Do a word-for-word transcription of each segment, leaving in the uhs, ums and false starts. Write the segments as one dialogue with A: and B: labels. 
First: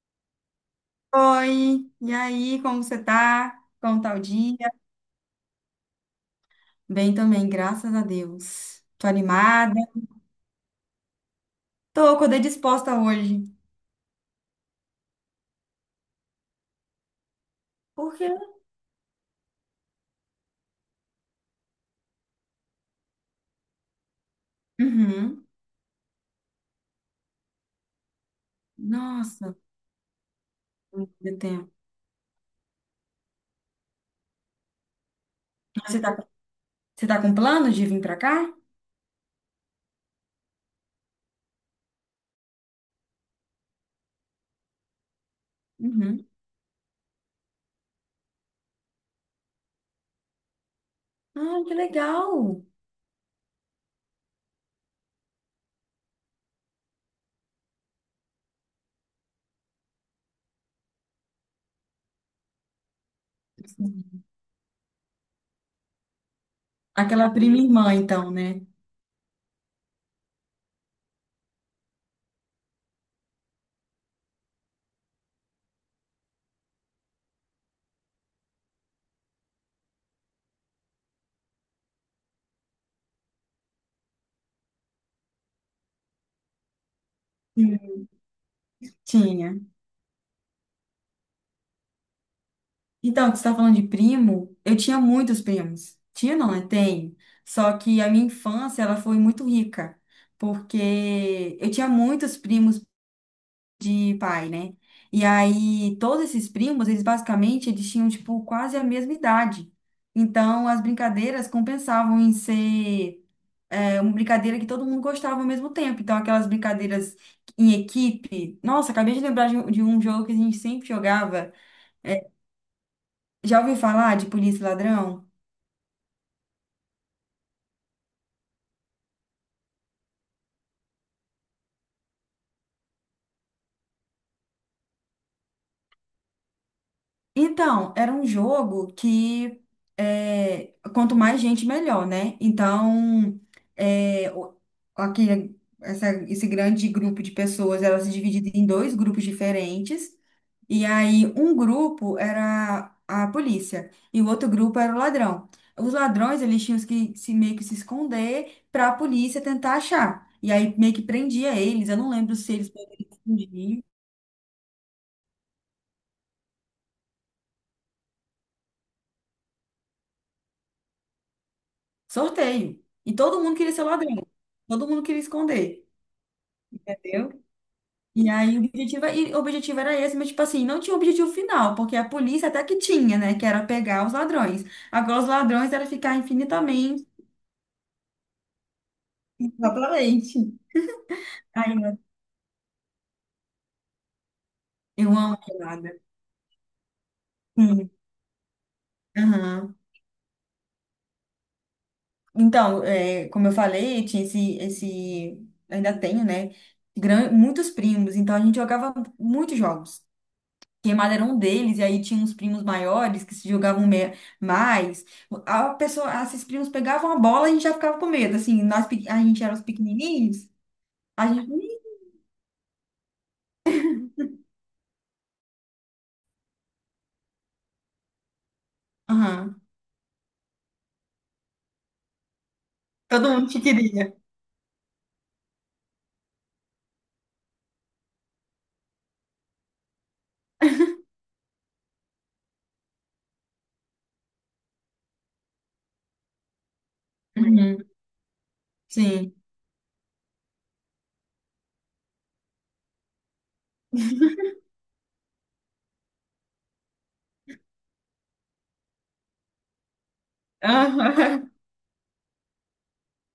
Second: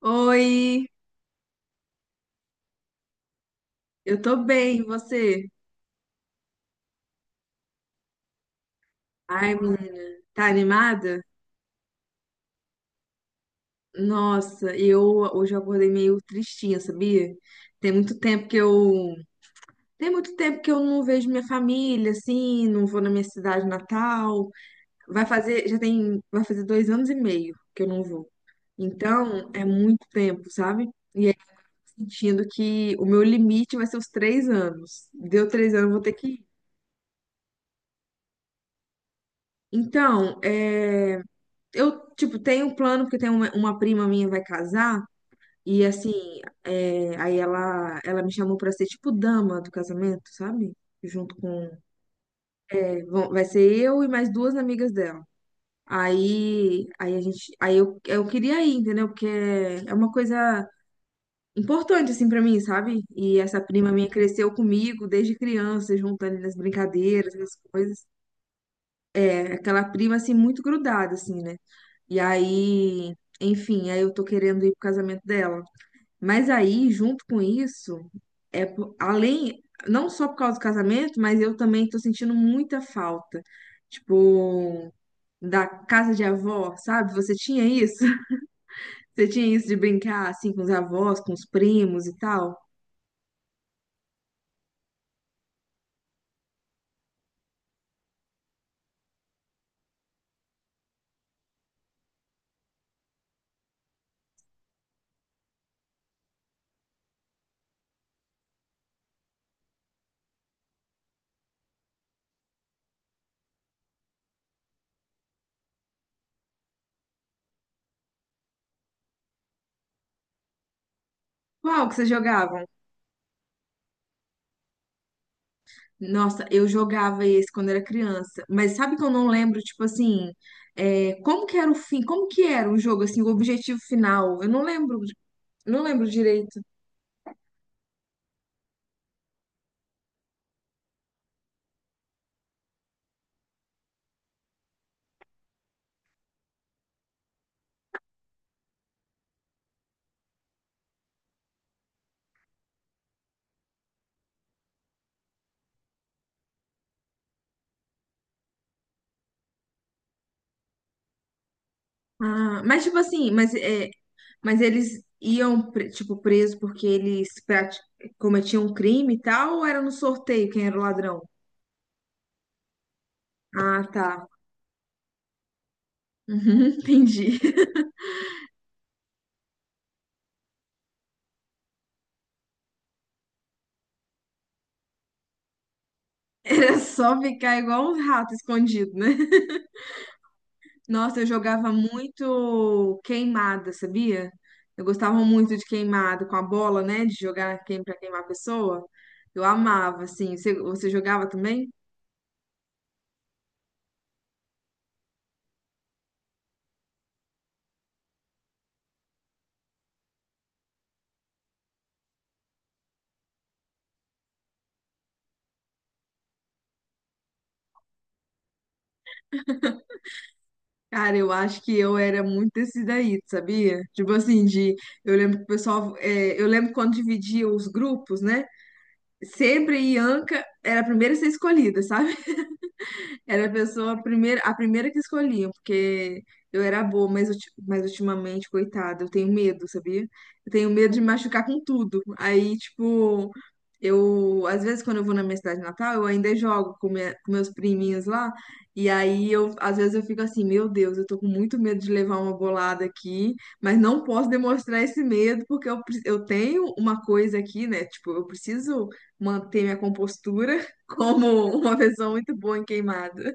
A: Oi,
B: Oi, e aí, como você tá? Como tá
A: eu
B: o
A: tô
B: dia?
A: bem, e você?
B: Bem também, graças a Deus. Tô
A: Ai,
B: animada.
A: menina, tá animada?
B: Tô, acordei disposta hoje.
A: Nossa, eu hoje eu acordei meio tristinha, sabia? Tem
B: Por
A: muito
B: quê?
A: tempo que eu tem muito tempo que eu não vejo minha família, assim, não vou na minha cidade natal. Vai
B: Uhum.
A: fazer, já tem, vai fazer dois anos e meio que eu não vou. Então,
B: Nossa,
A: é muito tempo, sabe?
B: muito
A: E aí, eu
B: tempo.
A: tô sentindo que o meu limite vai ser os três anos. Deu três anos, eu vou
B: Você
A: ter
B: tá,
A: que ir.
B: você tá com plano de vir pra cá?
A: Então, é. Eu, tipo, tenho um plano, porque tem uma, uma prima minha vai casar, e
B: Uhum.
A: assim, é, aí ela, ela me chamou pra ser, tipo, dama do casamento, sabe? Junto
B: Ah,
A: com.
B: que legal.
A: É, vão- vai ser eu e mais duas amigas dela. Aí, aí a gente, aí eu, eu queria ir, entendeu? Porque é é uma coisa importante, assim, pra mim, sabe? E essa prima minha cresceu comigo desde criança, junto ali nas
B: Aquela
A: brincadeiras, nas
B: prima irmã,
A: coisas.
B: então, né?
A: É aquela prima assim muito grudada, assim, né? E aí, enfim, aí eu tô querendo ir pro casamento dela. Mas aí, junto com isso, é po- além, não só por causa do casamento, mas eu também tô sentindo muita falta, tipo, da casa de avó, sabe? Você tinha
B: Sim.
A: isso? Você
B: Tinha.
A: tinha isso de brincar assim com os avós, com os primos e tal?
B: Então, que você está falando de primo, eu tinha muitos primos. Tinha não, né? Tenho. Só que a minha infância, ela foi muito rica, porque eu tinha muitos primos de pai, né? E aí, todos esses primos, eles basicamente, eles tinham, tipo, quase a mesma idade. Então, as brincadeiras compensavam em ser é, uma brincadeira que todo mundo gostava ao mesmo tempo. Então, aquelas brincadeiras em equipe. Nossa, acabei de lembrar de um de um jogo que a gente sempre jogava.
A: Qual que você jogava?
B: Já ouviu falar de polícia e ladrão?
A: Nossa, eu jogava esse quando era criança, mas sabe que eu não lembro, tipo assim, é, como que era o fim, como que era o jogo, assim, o objetivo final? Eu não lembro, não lembro direito.
B: Então, era um jogo que é, quanto mais gente, melhor, né? Então, é, o- aqui, essa- esse grande grupo de pessoas, era se dividido em dois grupos diferentes. E aí, um grupo era a polícia e o outro grupo era o ladrão. Os ladrões, eles tinham que se, meio que se esconder para a polícia tentar achar. E aí, meio que prendia eles. Eu não lembro se
A: Ah,
B: eles
A: mas tipo assim, mas, é, mas eles iam, pre- tipo, preso porque eles prati- cometiam um crime e tal, ou era no sorteio quem era o ladrão?
B: Sorteio. E todo mundo queria ser
A: Ah,
B: ladrão.
A: tá.
B: Todo mundo queria esconder,
A: Uhum, entendi.
B: entendeu? E aí o objetivo, é, e o objetivo era esse, mas tipo assim, não tinha um objetivo final, porque a polícia até que tinha, né? Que era pegar os ladrões. Agora os ladrões era ficar
A: Era
B: infinitamente,
A: só ficar igual um rato escondido, né?
B: exatamente.
A: Nossa, eu jogava
B: Aí eu
A: muito queimada, sabia? Eu
B: eu
A: gostava
B: amo
A: muito de
B: queimada.
A: queimada com a bola, né? De jogar quem
B: Sim.
A: pra queimar a pessoa. Eu
B: Aham.
A: amava, assim. Você, você jogava também?
B: Então, é, como eu falei, tinha esse, esse, ainda tenho, né? gran- muitos primos, então a gente jogava muitos jogos. Queimada era um deles, e aí tinha uns primos maiores que se jogavam me- mais. A pessoa, esses primos pegavam a bola e a gente já ficava com medo. Assim, nós, pe- a gente era os pequenininhos,
A: Cara,
B: a
A: eu
B: gente.
A: acho que eu era muito desse daí, sabia? Tipo assim, de, eu lembro que o pessoal, é, eu lembro quando dividia os grupos, né?
B: Aham.
A: Sempre a Ianca era a primeira a ser escolhida, sabe?
B: Todo
A: Era a
B: mundo te
A: pessoa a
B: queria.
A: primeira, a primeira que escolhiam, porque eu era boa, mas, ulti- mas ultimamente, coitada, eu tenho medo, sabia? Eu tenho medo de me machucar com tudo. Aí, tipo, eu, às vezes, quando eu vou na minha cidade natal, eu ainda jogo com, minha- com meus
B: Uhum.
A: priminhos lá. E aí,
B: Sim.
A: eu, às vezes, eu fico assim, meu Deus, eu tô com muito medo de levar uma bolada aqui, mas não posso demonstrar esse medo, porque eu, pre- eu tenho uma coisa aqui, né? Tipo, eu preciso manter minha compostura como
B: Aham.
A: uma pessoa muito boa em queimada.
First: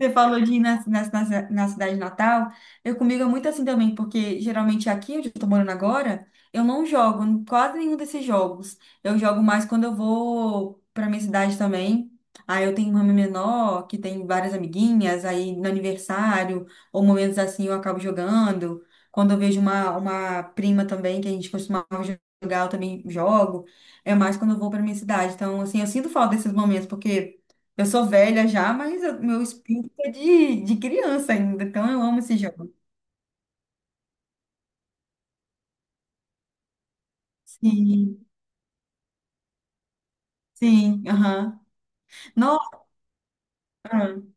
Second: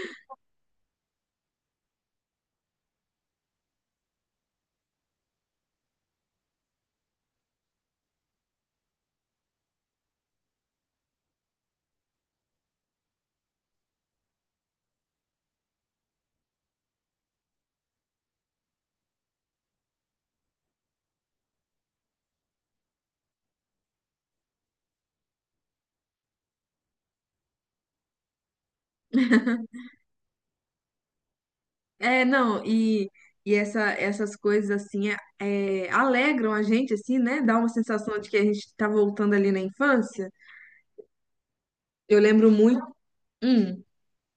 B: Você falou de ir na, na, na, na cidade natal. Eu comigo é muito assim também, porque geralmente aqui onde eu tô morando agora, eu não jogo em quase nenhum desses jogos. Eu jogo mais quando eu vou pra minha cidade também. Aí eu tenho uma irmã menor que tem várias amiguinhas, aí no aniversário, ou momentos assim eu acabo jogando. Quando eu vejo uma, uma prima também, que a gente costumava jogar, eu também jogo. É mais quando eu vou pra minha cidade. Então, assim, eu sinto falta desses momentos, porque. Eu sou velha já, mas eu- meu espírito é de, de criança ainda, então eu amo
A: É,
B: esse
A: não,
B: jogo.
A: e, e essa, essas coisas assim é, é, alegram a gente, assim, né? Dá uma sensação
B: Sim,
A: de que a gente tá voltando ali na infância.
B: sim, aham.
A: Eu lembro muito.
B: Nossa,
A: Hum.
B: aham,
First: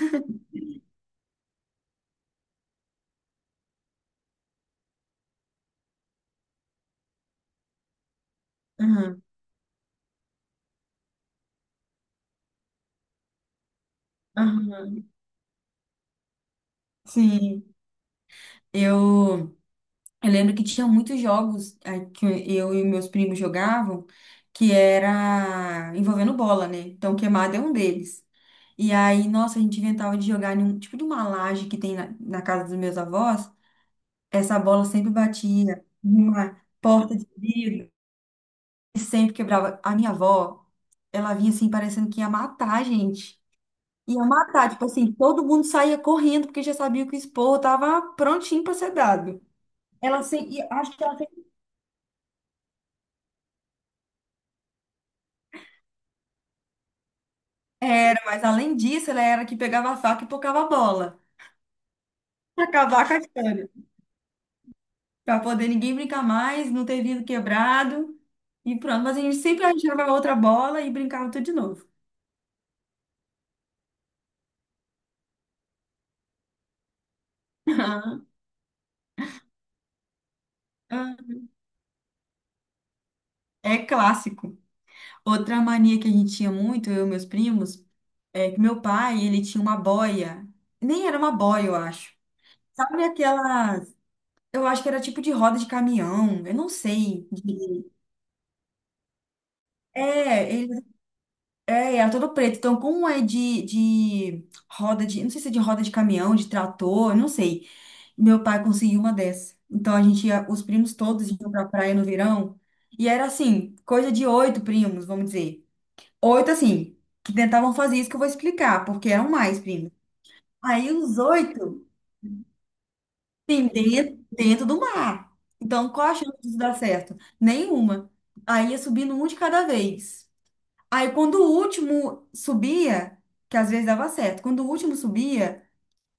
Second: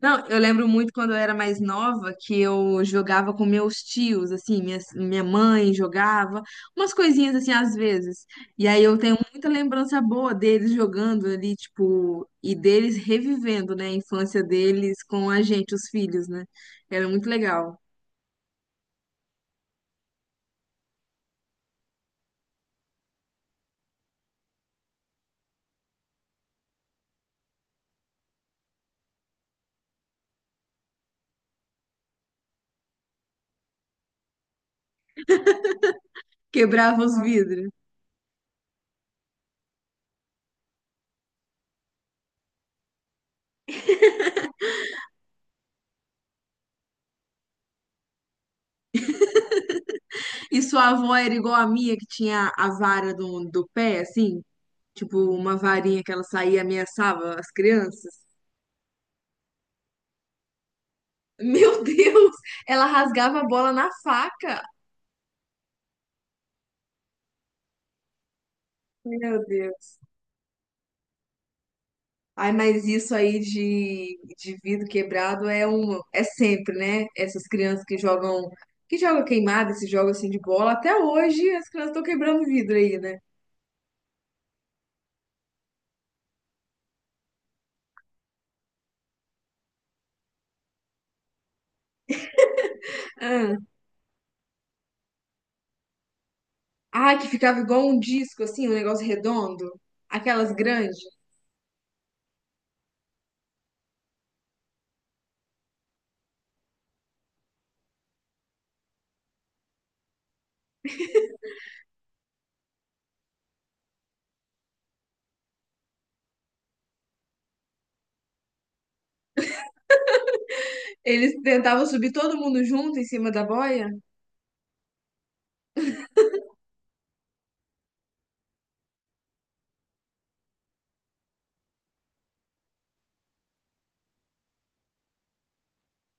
A: Não, eu lembro muito quando eu era mais nova que eu jogava com meus tios, assim, minha, minha mãe jogava umas coisinhas assim às vezes. E aí eu tenho
B: aham,
A: muita lembrança boa deles jogando ali, tipo, e deles revivendo, né, a infância deles
B: aham,
A: com a gente, os filhos, né? Era muito
B: sim.
A: legal.
B: Eu, eu lembro que tinha muitos jogos eh, que eu e meus primos jogavam que era envolvendo bola, né? Então, queimada é um deles. E aí, nossa, a gente inventava de jogar em um tipo de uma laje que tem na, na casa dos meus avós. Essa bola sempre batia numa
A: Quebrava
B: porta
A: os
B: de
A: vidros.
B: vidro. E sempre quebrava. A minha avó, ela vinha assim, parecendo que ia matar a gente. Ia matar, tipo assim, todo mundo saía correndo porque já sabia que o esporro tava prontinho pra ser dado. Ela sem,
A: E
B: e
A: sua
B: acho que
A: avó
B: ela sem,
A: era igual a minha, que tinha a vara do, do pé, assim, tipo, uma varinha que ela saía e ameaçava as
B: era,
A: crianças.
B: mas além disso, ela era que pegava a faca e pocava a bola.
A: Meu Deus,
B: Pra
A: ela
B: acabar com a
A: rasgava a
B: história.
A: bola na faca.
B: Pra poder ninguém brincar mais, não ter vidro quebrado. E pronto, mas a gente
A: Meu
B: sempre
A: Deus.
B: arranjava outra bola e brincava tudo de novo.
A: Ai, mas isso aí de, de vidro quebrado é um, é sempre, né? Essas crianças que jogam, que jogam queimada, esse jogo assim de bola, até hoje as crianças estão quebrando vidro aí, né?
B: É clássico. Outra mania que a gente tinha muito, eu e meus primos, É que meu pai, ele tinha uma boia. Nem era uma boia, eu acho. Sabe
A: Ah,
B: aquelas. Eu acho que era tipo de roda de caminhão, eu não
A: ai, que
B: sei.
A: ficava igual um disco assim, um negócio redondo, aquelas
B: É, ele
A: grandes.
B: é, era todo preto. Então, como é de, de roda de. Não sei se é de roda de caminhão, de trator, eu não sei. Meu pai conseguiu uma dessa. Então, a gente ia, os primos todos iam pra praia no verão. E era assim, coisa de oito primos, vamos dizer. Oito, assim, que tentavam fazer isso que eu vou explicar, porque eram mais primos. Aí, os
A: Eles tentavam
B: oito.
A: subir todo mundo junto em cima da
B: Sim,
A: boia,
B: dentro, dentro do mar. Então, qual a chance disso dar certo? Nenhuma. Aí ia subindo um de cada vez. Aí, quando o último subia, que às vezes dava certo, quando o último subia,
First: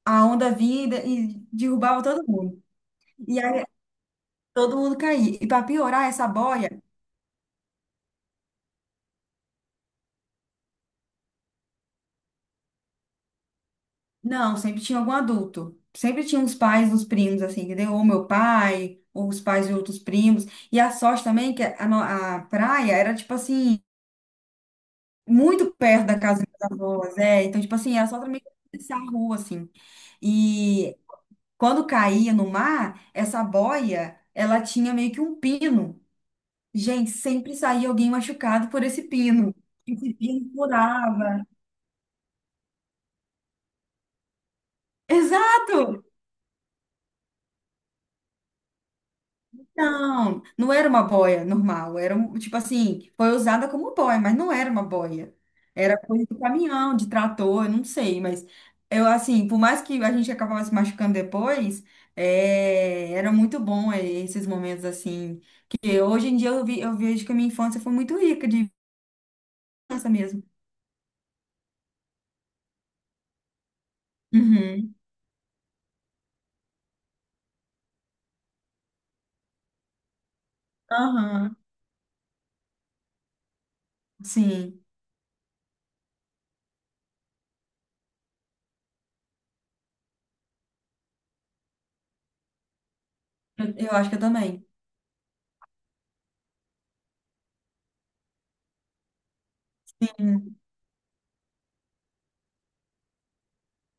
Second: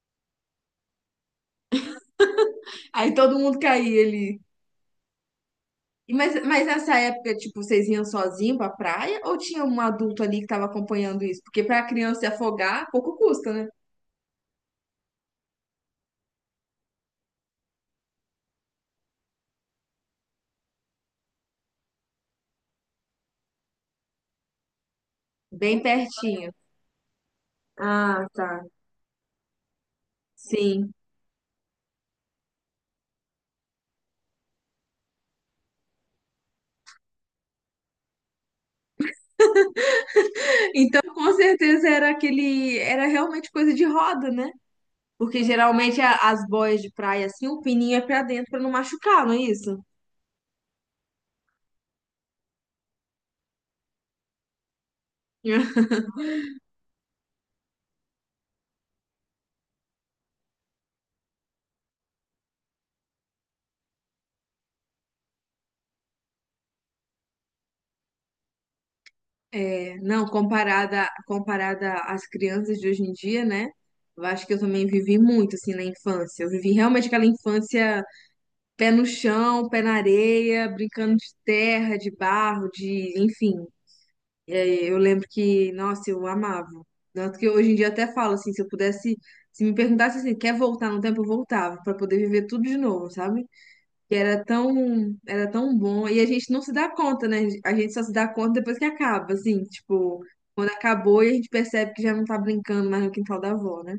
B: a onda vinha e de- e derrubava todo mundo.
A: aí todo
B: E
A: mundo
B: aí
A: caía ali.
B: todo mundo caía. E para piorar
A: E
B: essa
A: Mas, mas
B: boia,
A: nessa época, tipo, vocês iam sozinho pra praia ou tinha um adulto ali que tava acompanhando isso? Porque pra criança se afogar, pouco custa, né?
B: não, sempre tinha algum adulto. Sempre tinha os pais dos primos, assim, entendeu? Ou meu pai, ou os pais de outros primos. E a sorte também, é que a, no- a praia era tipo assim. Muito
A: Bem
B: perto da casa
A: pertinho.
B: das minhas avós, é. Então, tipo assim, era só
A: Ah,
B: também
A: tá.
B: atravessar a rua, assim.
A: Sim.
B: E quando caía no mar, essa boia, ela tinha meio que um pino. Gente, sempre saía alguém machucado por esse pino. Esse pino
A: Então, com
B: furava.
A: certeza era aquele, era realmente coisa de roda, né? Porque
B: Exato!
A: geralmente a- as boias de praia assim, o pininho é pra dentro pra não machucar, não é isso?
B: Não, não era uma boia normal, era um, tipo assim, foi usada como boia, mas não era uma boia. Era coisa de caminhão, de trator, eu não sei, mas eu assim, por mais que a gente acabava se machucando depois, é, era muito bom é, esses momentos assim. Porque hoje em dia eu vi, eu vejo que a minha infância foi muito rica de
A: É,
B: infância
A: não,
B: mesmo.
A: comparada, comparada às crianças de hoje em dia, né? Eu acho que eu também
B: Uhum.
A: vivi muito assim na infância. Eu vivi realmente aquela infância, pé no chão, pé na areia, brincando de
B: Aham.
A: terra, de barro, de, enfim.
B: Sim,
A: É, eu lembro que, nossa, eu amava. Tanto que hoje em dia eu até falo assim, se eu pudesse, se me perguntasse assim, quer voltar no tempo, eu voltava pra poder viver tudo de novo, sabe?
B: eu, eu acho
A: Que
B: que eu
A: era
B: também.
A: tão, era tão bom. E a gente não se dá conta, né? A gente só se dá conta depois que acaba, assim, tipo, quando acabou e a gente percebe que já não tá brincando mais no quintal da avó, né?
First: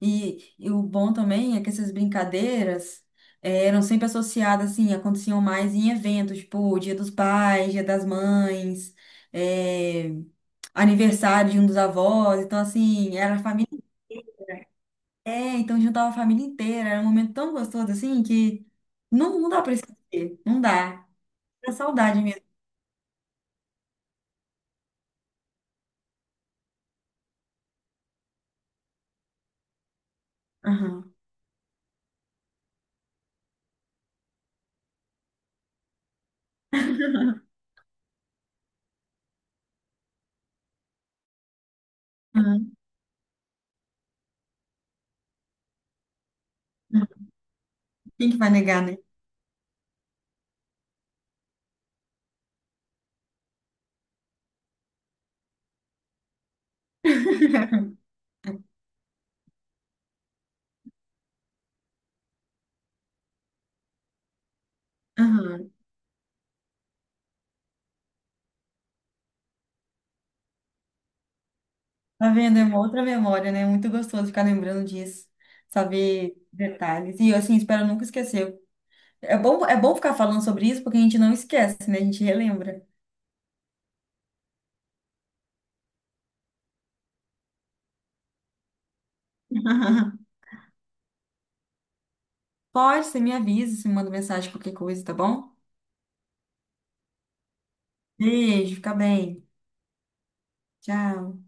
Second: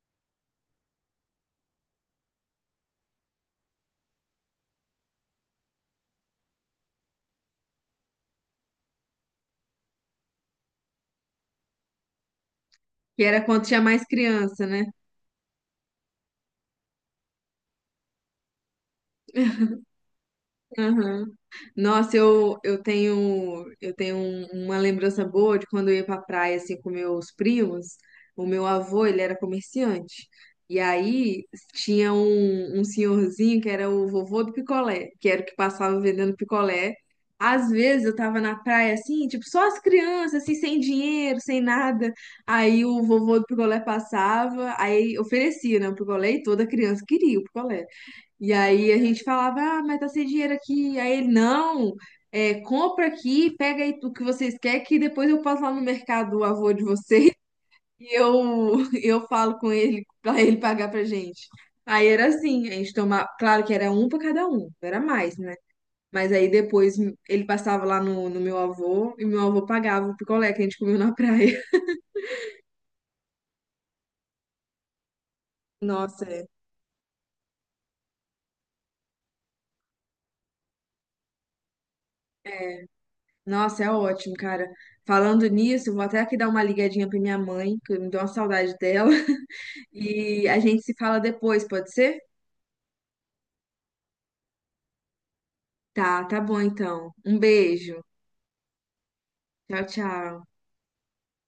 B: E, e o bom também é que essas brincadeiras eh, eram sempre associadas, assim, aconteciam mais em eventos, tipo Dia dos Pais, Dia das Mães, eh, aniversário de um dos avós. Então, assim,
A: Que
B: era a
A: era quando
B: família
A: tinha mais criança, né?
B: inteira, então juntava a família inteira. Era um momento tão gostoso, assim, que não, não dá pra esquecer, não dá.
A: Aham.
B: É
A: Nossa,
B: saudade mesmo.
A: eu, eu tenho eu tenho um- uma lembrança boa de quando eu ia pra praia assim com meus primos. O meu avô, ele era comerciante. E
B: Aham,
A: aí tinha um, um senhorzinho que era o vovô do picolé, que era o que passava vendendo picolé. Às vezes eu tava na praia assim, tipo, só as crianças, assim, sem dinheiro, sem nada.
B: aham,
A: Aí o vovô do picolé passava, aí oferecia, né, o picolé, e toda criança
B: aham.
A: queria o picolé.
B: Quem que vai
A: E
B: negar,
A: aí
B: né?
A: a gente falava, ah, mas tá sem dinheiro aqui. Aí ele, não, é, compra aqui, pega aí o que vocês querem, que depois eu passo lá no mercado, o avô de vocês, e eu, eu falo com ele pra ele pagar pra gente. Aí era assim, a gente tomava, claro que era um pra cada um, era mais, né?
B: Aham.
A: Mas aí depois ele passava lá no, no meu avô e meu avô pagava o picolé que a gente comeu na praia.
B: Tá vendo? É uma outra memória, né? É Muito gostoso ficar lembrando disso,
A: Nossa,
B: saber
A: é.
B: detalhes. E eu, assim, espero nunca esquecer. É bom, é bom ficar falando sobre isso porque a gente não esquece, né? A gente relembra.
A: É, nossa, é ótimo, cara. Falando nisso, eu vou até aqui dar uma ligadinha pra minha mãe, que me deu uma saudade dela. E a gente se fala depois, pode ser?
B: Pode, você me avisa, você me manda mensagem, qualquer coisa, tá bom?
A: Tá, tá bom então. Um beijo.
B: Beijo, fica bem.
A: Tchau, tchau.
B: Tchau.